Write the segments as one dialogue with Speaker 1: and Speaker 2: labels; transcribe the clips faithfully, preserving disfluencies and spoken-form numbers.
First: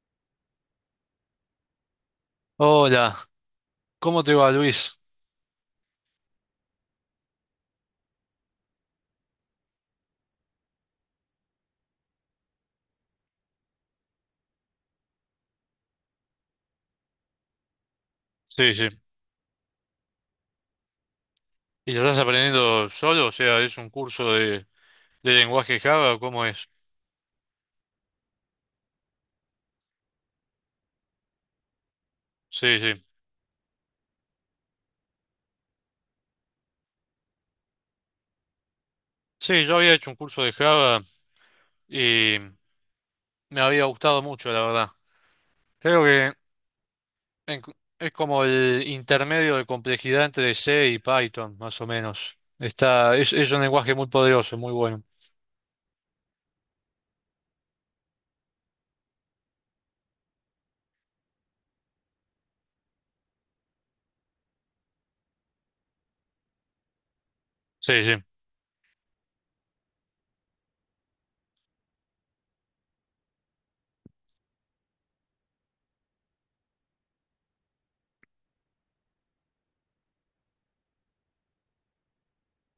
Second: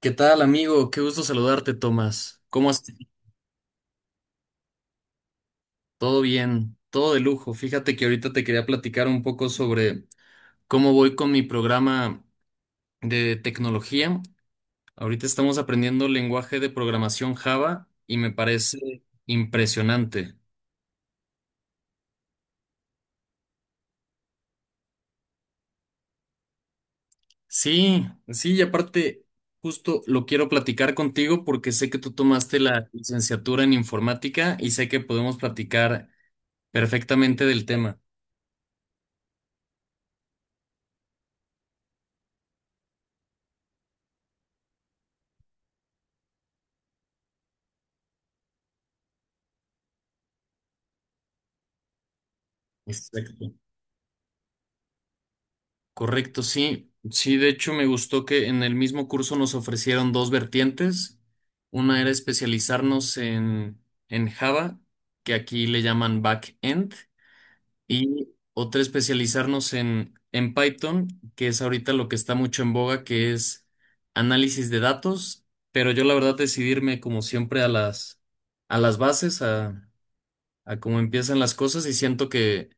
Speaker 1: ¿Qué tal, amigo? Qué gusto saludarte, Tomás. ¿Cómo estás?
Speaker 2: Hola, ¿cómo te va, Luis?
Speaker 1: Todo bien, todo de lujo. Fíjate que ahorita te quería platicar un poco sobre cómo voy con mi programa de tecnología. Ahorita estamos aprendiendo lenguaje de programación Java y me
Speaker 2: Sí, sí.
Speaker 1: parece impresionante.
Speaker 2: ¿Y lo estás aprendiendo solo? O sea, ¿es un curso de, de lenguaje Java? O ¿cómo es?
Speaker 1: Sí, sí, y aparte, justo lo quiero platicar contigo porque sé que tú tomaste
Speaker 2: Sí,
Speaker 1: la
Speaker 2: sí.
Speaker 1: licenciatura en informática y sé que podemos platicar perfectamente del tema.
Speaker 2: Sí, yo había hecho un curso de Java y me había gustado mucho, la verdad. Creo que en- es como el intermedio de complejidad entre C y Python, más o menos. Está, es, es
Speaker 1: Exacto.
Speaker 2: un lenguaje muy poderoso, muy bueno.
Speaker 1: Correcto, sí. Sí, de hecho me gustó que en el mismo curso nos ofrecieron dos vertientes. Una era especializarnos en, en Java, que aquí le llaman backend,
Speaker 2: Sí, sí.
Speaker 1: y otra especializarnos en, en Python, que es ahorita lo que está mucho en boga, que es análisis de datos. Pero yo la verdad decidirme como siempre a las, a las bases, a, a cómo empiezan las cosas y siento que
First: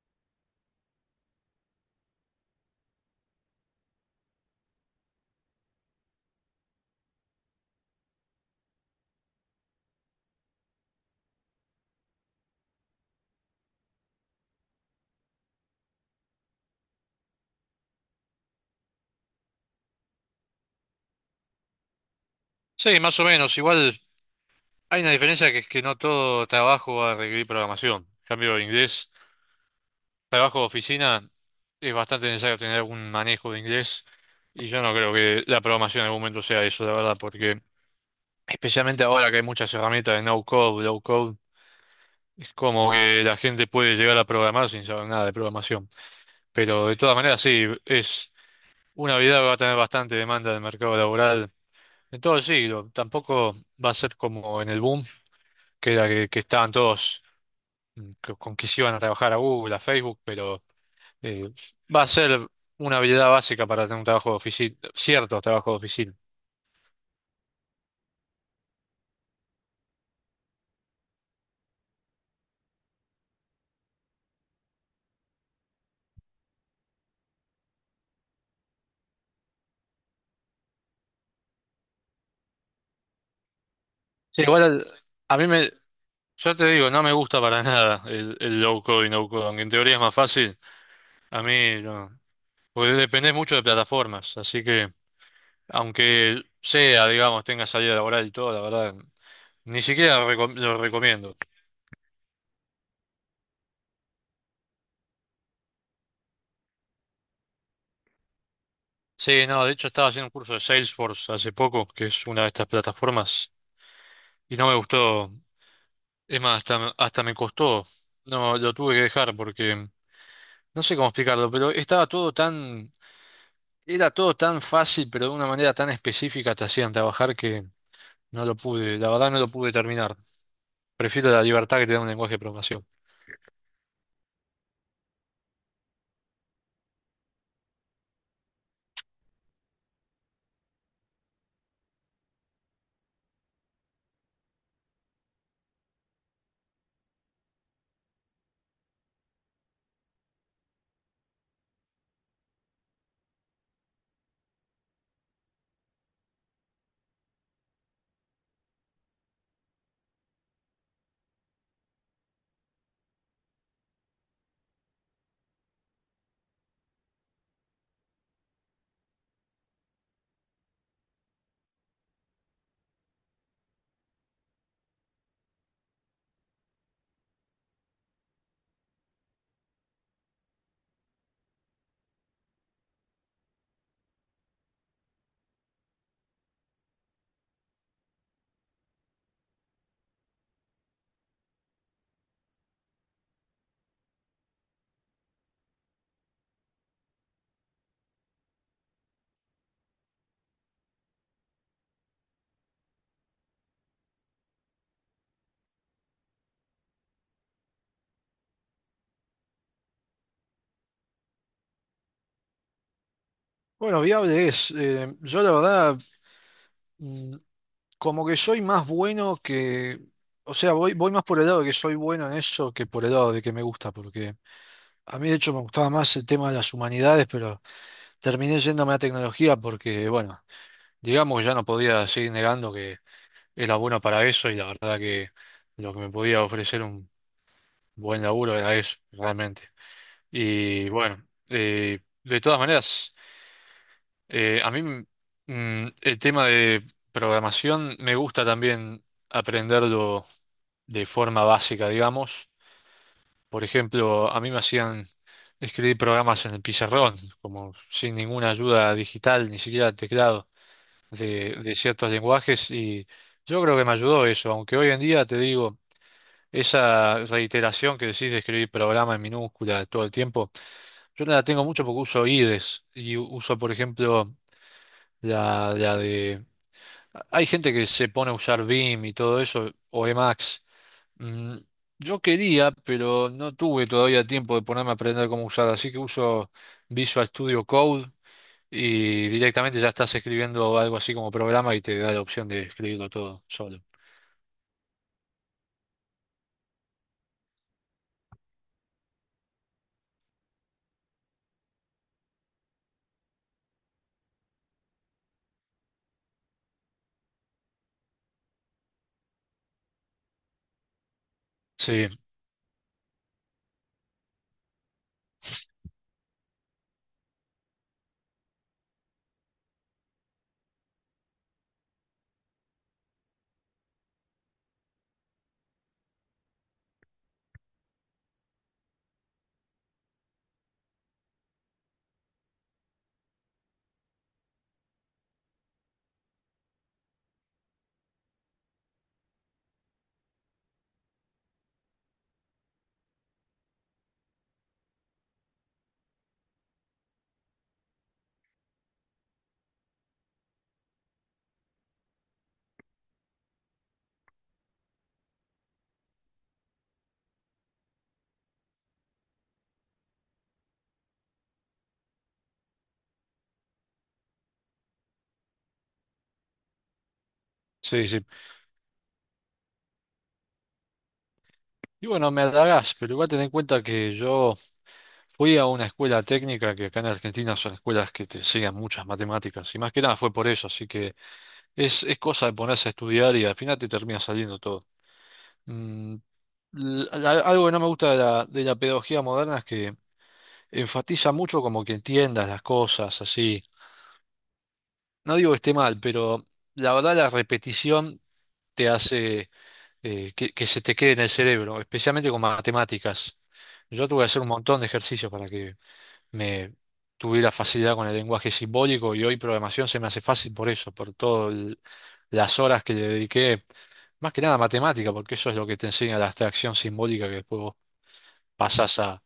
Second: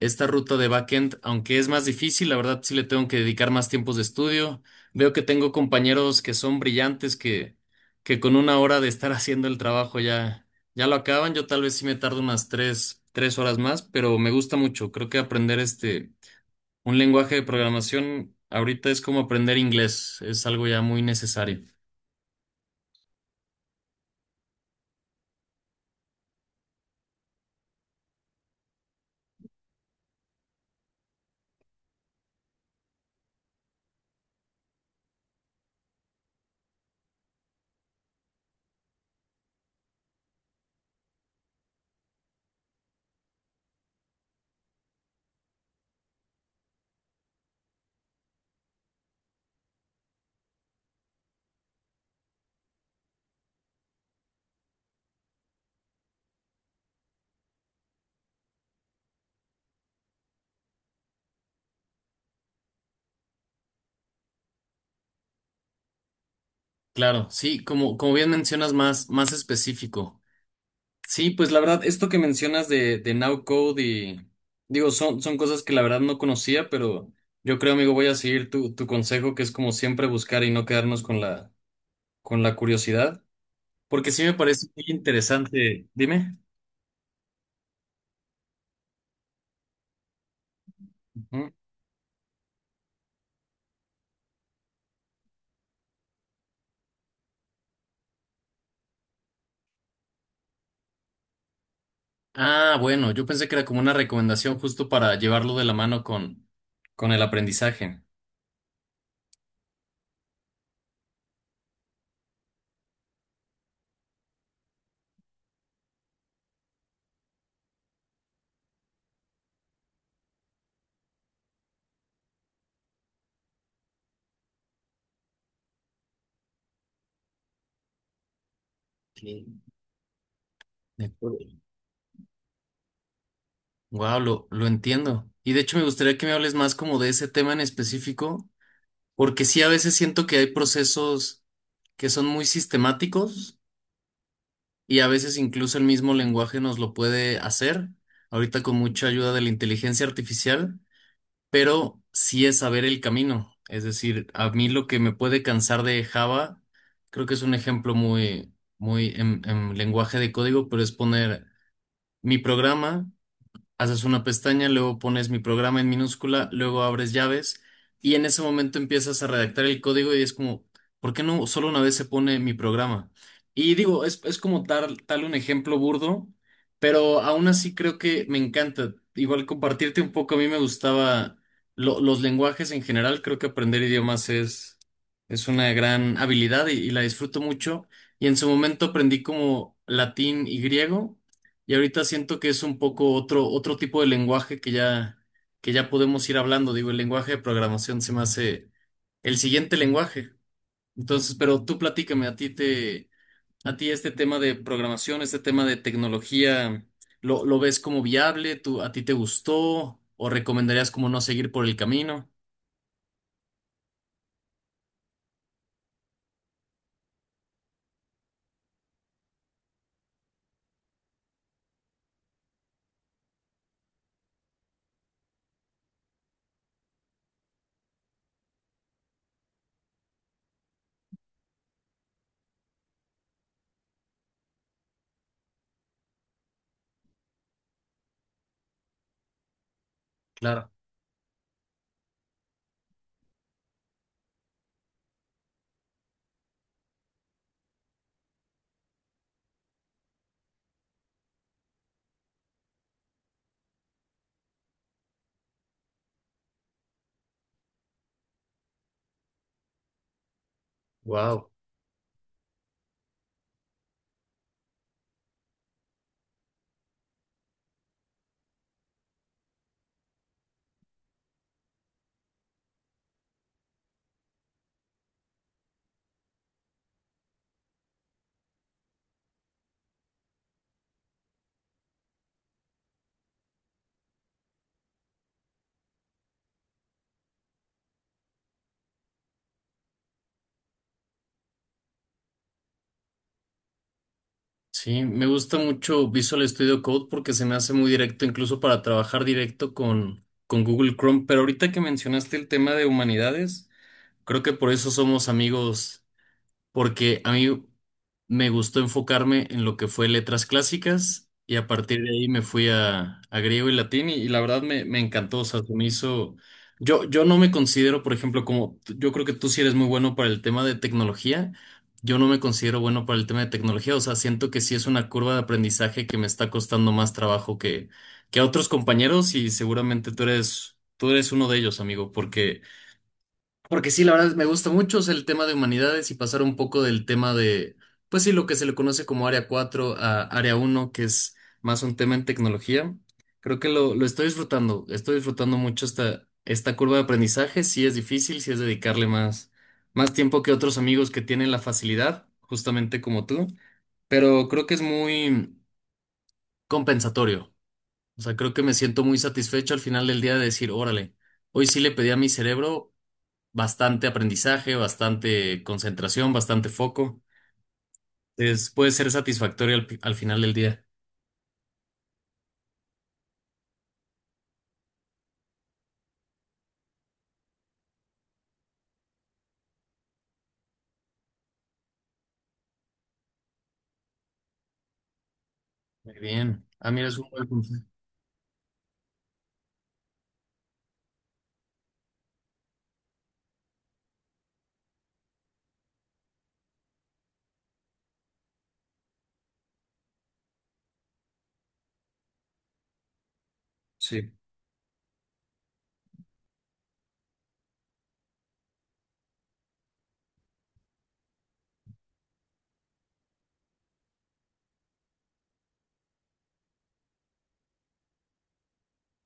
Speaker 1: esta ruta de backend, aunque es más difícil, la verdad sí le tengo que dedicar más tiempos de estudio. Veo que tengo compañeros que son brillantes que, que con una hora de estar haciendo el trabajo ya, ya lo acaban. Yo tal vez sí me tardo unas tres, tres horas más, pero me gusta mucho. Creo que aprender este, un lenguaje de programación ahorita es como aprender inglés, es algo ya muy necesario.
Speaker 2: Sí, más o menos. Igual hay una diferencia que es que no todo trabajo va a requerir programación. En cambio, en inglés, trabajo de oficina, es bastante necesario tener algún manejo de inglés y yo no creo que la programación en algún momento sea eso, la verdad, porque especialmente ahora que hay muchas herramientas de no code, low code, es como que la gente puede llegar a programar sin saber nada de programación. Pero de todas maneras, sí, es una habilidad que va a tener bastante demanda del mercado laboral en todo el siglo. Tampoco va a ser como en el boom, que era que, que estaban todos mm, que- con que se iban a trabajar a Google, a Facebook, pero... Eh, va a ser una habilidad básica para tener un trabajo de oficina, ciertos trabajos de oficina.
Speaker 1: Claro, sí, como, como bien mencionas, más, más específico. Sí, pues la verdad, esto que mencionas de, de Now Code y digo, son, son cosas que la verdad no conocía, pero yo creo, amigo, voy a seguir tu, tu consejo, que es como siempre buscar y no quedarnos con la, con la curiosidad, porque sí me
Speaker 2: Sí, igual
Speaker 1: parece muy
Speaker 2: al- a mí me,
Speaker 1: interesante. Dime.
Speaker 2: yo te digo, no me gusta para nada el, el low code y no code, aunque en teoría es más fácil, a
Speaker 1: Ujú.
Speaker 2: mí no, porque dependés mucho de plataformas, así que aunque sea, digamos, tenga salida laboral y todo, la verdad, ni siquiera recom- lo recomiendo.
Speaker 1: Ah, bueno, yo pensé que era como una recomendación justo para llevarlo de la mano con, con el aprendizaje.
Speaker 2: Sí, no, de hecho estaba haciendo un curso de Salesforce hace poco, que es una de estas plataformas, y no me gustó. Es más, hasta, me- hasta me costó. No, lo tuve que dejar porque no sé cómo explicarlo, pero estaba todo tan, era todo tan fácil, pero de una manera tan específica te hacían trabajar que no lo pude, la verdad no lo pude terminar. Prefiero la libertad que te da un lenguaje de programación.
Speaker 1: Wow, lo, lo entiendo. Y de hecho me gustaría que me hables más como de ese tema en específico, porque sí a veces siento que hay procesos que son muy sistemáticos y a veces incluso el mismo lenguaje nos lo puede hacer, ahorita con mucha ayuda de la inteligencia artificial, pero sí es saber el camino. Es decir, a mí lo que me puede cansar de Java, creo que es un ejemplo muy, muy en, en lenguaje de código, pero es poner mi programa, haces una pestaña, luego pones mi programa en minúscula, luego abres llaves y en ese momento empiezas a redactar el código y es como, ¿por qué no solo una vez se pone mi programa? Y digo, es, es como tal, tal un ejemplo burdo, pero aún así creo que me encanta. Igual compartirte un poco, a mí me gustaba lo- los lenguajes en general, creo que aprender idiomas es, es una gran habilidad y y la disfruto mucho. Y en su momento aprendí como latín y griego. Y ahorita siento que es un poco otro, otro tipo de lenguaje que ya, que ya podemos ir hablando. Digo, el lenguaje de programación se me hace el siguiente lenguaje. Entonces, pero tú platícame, a ti te, a ti este tema de programación, este tema de tecnología, ¿lo, lo ves como viable? ¿Tú, a ti te gustó? ¿O recomendarías como no seguir por el camino?
Speaker 2: Bueno, viable es. Eh, yo la verdad como que soy más bueno que, o sea, voy, voy más por el lado de que soy bueno en eso que por el lado de que me gusta, porque a mí de hecho me gustaba más el tema de las humanidades, pero terminé yéndome a tecnología porque, bueno, digamos que ya no podía seguir negando que era bueno para eso y la verdad que lo que me podía ofrecer un buen laburo era eso, realmente.
Speaker 1: Claro.
Speaker 2: Y bueno, eh, de todas maneras, eh, a mí mm, el tema de programación me gusta también aprenderlo de forma básica, digamos. Por ejemplo, a mí me hacían escribir programas en el pizarrón, como sin ninguna ayuda digital, ni siquiera teclado
Speaker 1: Wow.
Speaker 2: de, de ciertos lenguajes, y yo creo que me ayudó eso, aunque hoy en día te digo, esa reiteración que decís de escribir programa en minúscula todo el tiempo, yo no la tengo mucho porque uso I D E S y u- uso, por ejemplo, la, la de... Hay gente que se pone a usar vim y todo eso, o Emacs. Mm, yo quería, pero no tuve todavía tiempo de ponerme a aprender cómo usar, así que uso Visual Studio Code y directamente ya estás escribiendo algo así como programa y te da la opción de escribirlo todo solo.
Speaker 1: Sí, me gusta mucho Visual Studio Code porque se me hace muy directo, incluso para trabajar directo con, con Google Chrome. Pero ahorita que mencionaste el tema de humanidades, creo que por eso somos amigos porque a mí me gustó enfocarme en lo que fue letras clásicas y a partir
Speaker 2: Sí,
Speaker 1: de ahí me fui a, a griego y latín y, y la verdad me, me encantó, o sea, se me hizo... Yo, yo no me considero, por ejemplo, como t- yo creo que tú sí eres muy bueno para el tema de tecnología, yo no me considero bueno para el tema de tecnología, o sea, siento que sí es una curva de aprendizaje que me está costando más trabajo que, que a otros compañeros y seguramente tú eres, tú eres uno de ellos, amigo, porque... Porque sí, la verdad me gusta mucho, o sea, el tema de humanidades y pasar un poco del tema de, pues sí, lo que se le conoce como área cuatro a área uno que es más un tema en tecnología. Creo que lo, lo estoy disfrutando, estoy disfrutando mucho esta, esta curva de aprendizaje. Sí es difícil, sí es dedicarle más, más tiempo que otros amigos que tienen la facilidad, justamente como tú, pero creo que es muy compensatorio. O sea, creo que me siento muy satisfecho al final del día de decir, órale, hoy sí le pedí a mi cerebro bastante aprendizaje, bastante concentración, bastante foco.
Speaker 2: sí, sí.
Speaker 1: Es- puede ser satisfactorio al, al final del día.
Speaker 2: Y bueno, me halagás, pero igual ten en cuenta que yo fui a una escuela técnica que acá en Argentina son escuelas que te enseñan muchas matemáticas y más que nada fue por eso, así que es, es cosa de ponerse a estudiar y al final te termina saliendo todo. Mm,
Speaker 1: Muy bien. Ah, mira,
Speaker 2: l-
Speaker 1: es un
Speaker 2: a-
Speaker 1: buen
Speaker 2: Algo que no
Speaker 1: consejo.
Speaker 2: me gusta de la, de la pedagogía moderna es que enfatiza mucho como que entiendas las cosas, así. No digo que esté mal, pero la verdad la repetición te hace eh, que, que se te quede en el cerebro, especialmente con matemáticas. Yo tuve que
Speaker 1: Sí,
Speaker 2: hacer un montón de ejercicios para que me tuviera facilidad con el lenguaje simbólico y hoy programación se me hace fácil por eso, por todas las horas que le dediqué, más que nada a matemática, porque eso es lo que te enseña la abstracción simbólica que después vos pasás a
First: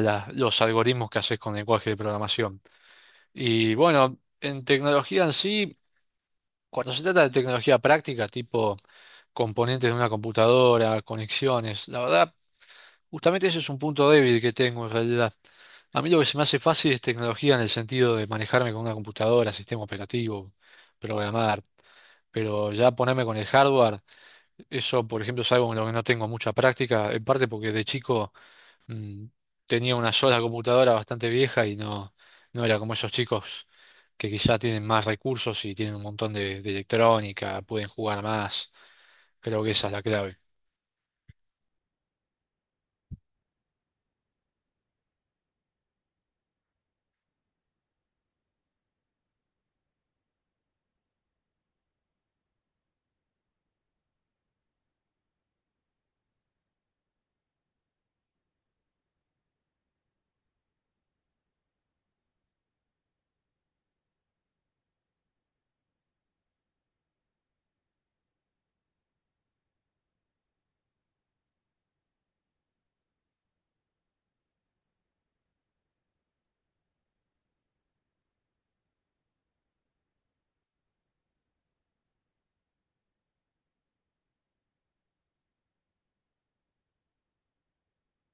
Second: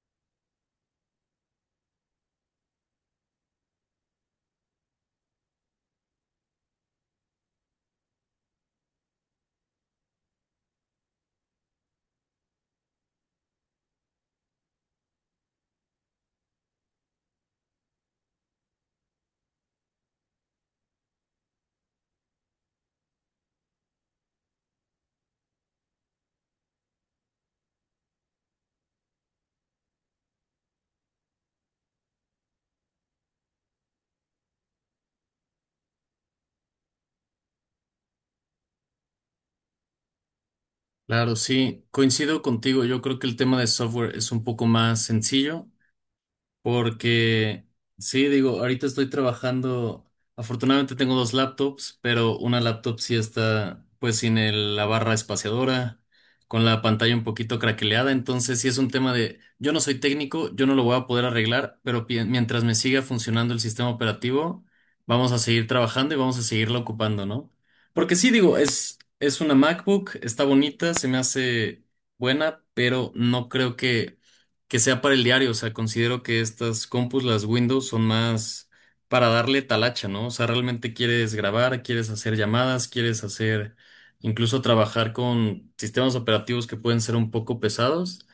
Speaker 2: la- los algoritmos que haces con lenguaje de programación. Y bueno, en tecnología en sí, cuando se trata de tecnología práctica, tipo componentes de una computadora, conexiones, la verdad, justamente ese es un punto débil que tengo en realidad. A mí lo que se me hace fácil es tecnología en el sentido de manejarme con una computadora, sistema operativo, programar. Pero ya ponerme con el hardware, eso por ejemplo es algo en lo que no tengo mucha práctica, en parte porque de chico mm, tenía una sola computadora bastante vieja y no, no era como esos chicos que quizá tienen más recursos y tienen un montón de, de electrónica, pueden jugar más. Creo que esa es la clave.
Speaker 1: claro, sí. Coincido contigo. Yo creo que el tema de software es un poco más sencillo. Porque, sí, digo, ahorita estoy trabajando, afortunadamente tengo dos laptops, pero una laptop sí está pues sin el- la barra espaciadora, con la pantalla un poquito craqueleada, entonces sí es un tema de, yo no soy técnico, yo no lo voy a poder arreglar, pero pi- mientras me siga funcionando el sistema operativo, vamos a seguir trabajando y vamos a seguirla ocupando, ¿no? Porque sí, digo, es, es una MacBook, está bonita, se me hace buena, pero no creo que que sea para el diario. O sea, considero que estas compus, las Windows, son más para darle talacha, ¿no? O sea, realmente quieres grabar, quieres hacer llamadas, quieres hacer incluso trabajar con sistemas operativos que pueden ser un poco pesados.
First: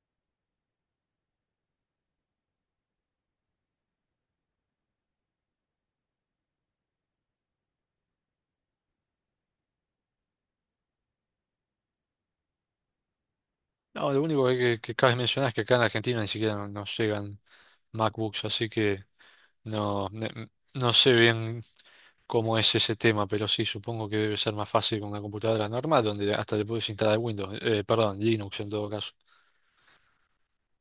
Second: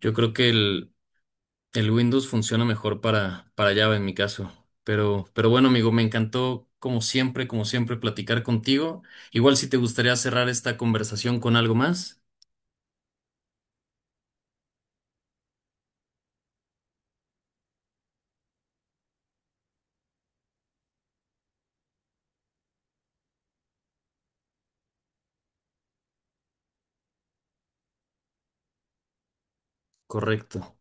Speaker 1: Yo creo que el, el Windows funciona mejor para, para Java en mi caso. Pero, pero bueno, amigo, me encantó, como siempre, como siempre, platicar contigo. Igual si te gustaría cerrar esta conversación con algo más,
Speaker 2: No, lo único que, que cabe mencionar es que acá en Argentina ni siquiera no- nos llegan MacBooks, así que no, ne- no sé bien cómo es ese tema, pero sí, supongo que debe ser más fácil con una computadora normal, donde hasta le puedes instalar Windows, eh, perdón, Linux en todo caso.
Speaker 1: correcto.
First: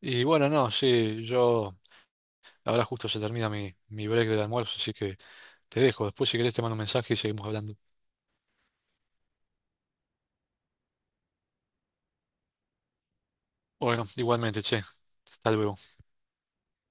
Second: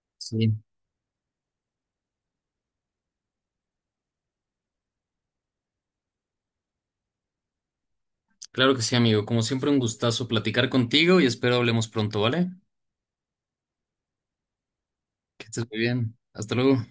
Speaker 2: Y bueno,
Speaker 1: Sí.
Speaker 2: no, sí, yo... Ahora justo se termina mi, mi break del almuerzo, así que te dejo. Después, si querés, te mando un mensaje y seguimos hablando.
Speaker 1: Claro que sí, amigo. Como siempre, un gustazo platicar contigo y espero hablemos pronto, ¿vale?
Speaker 2: Bueno, igualmente, che,
Speaker 1: Que
Speaker 2: hasta
Speaker 1: estés
Speaker 2: luego.
Speaker 1: muy bien. Hasta luego.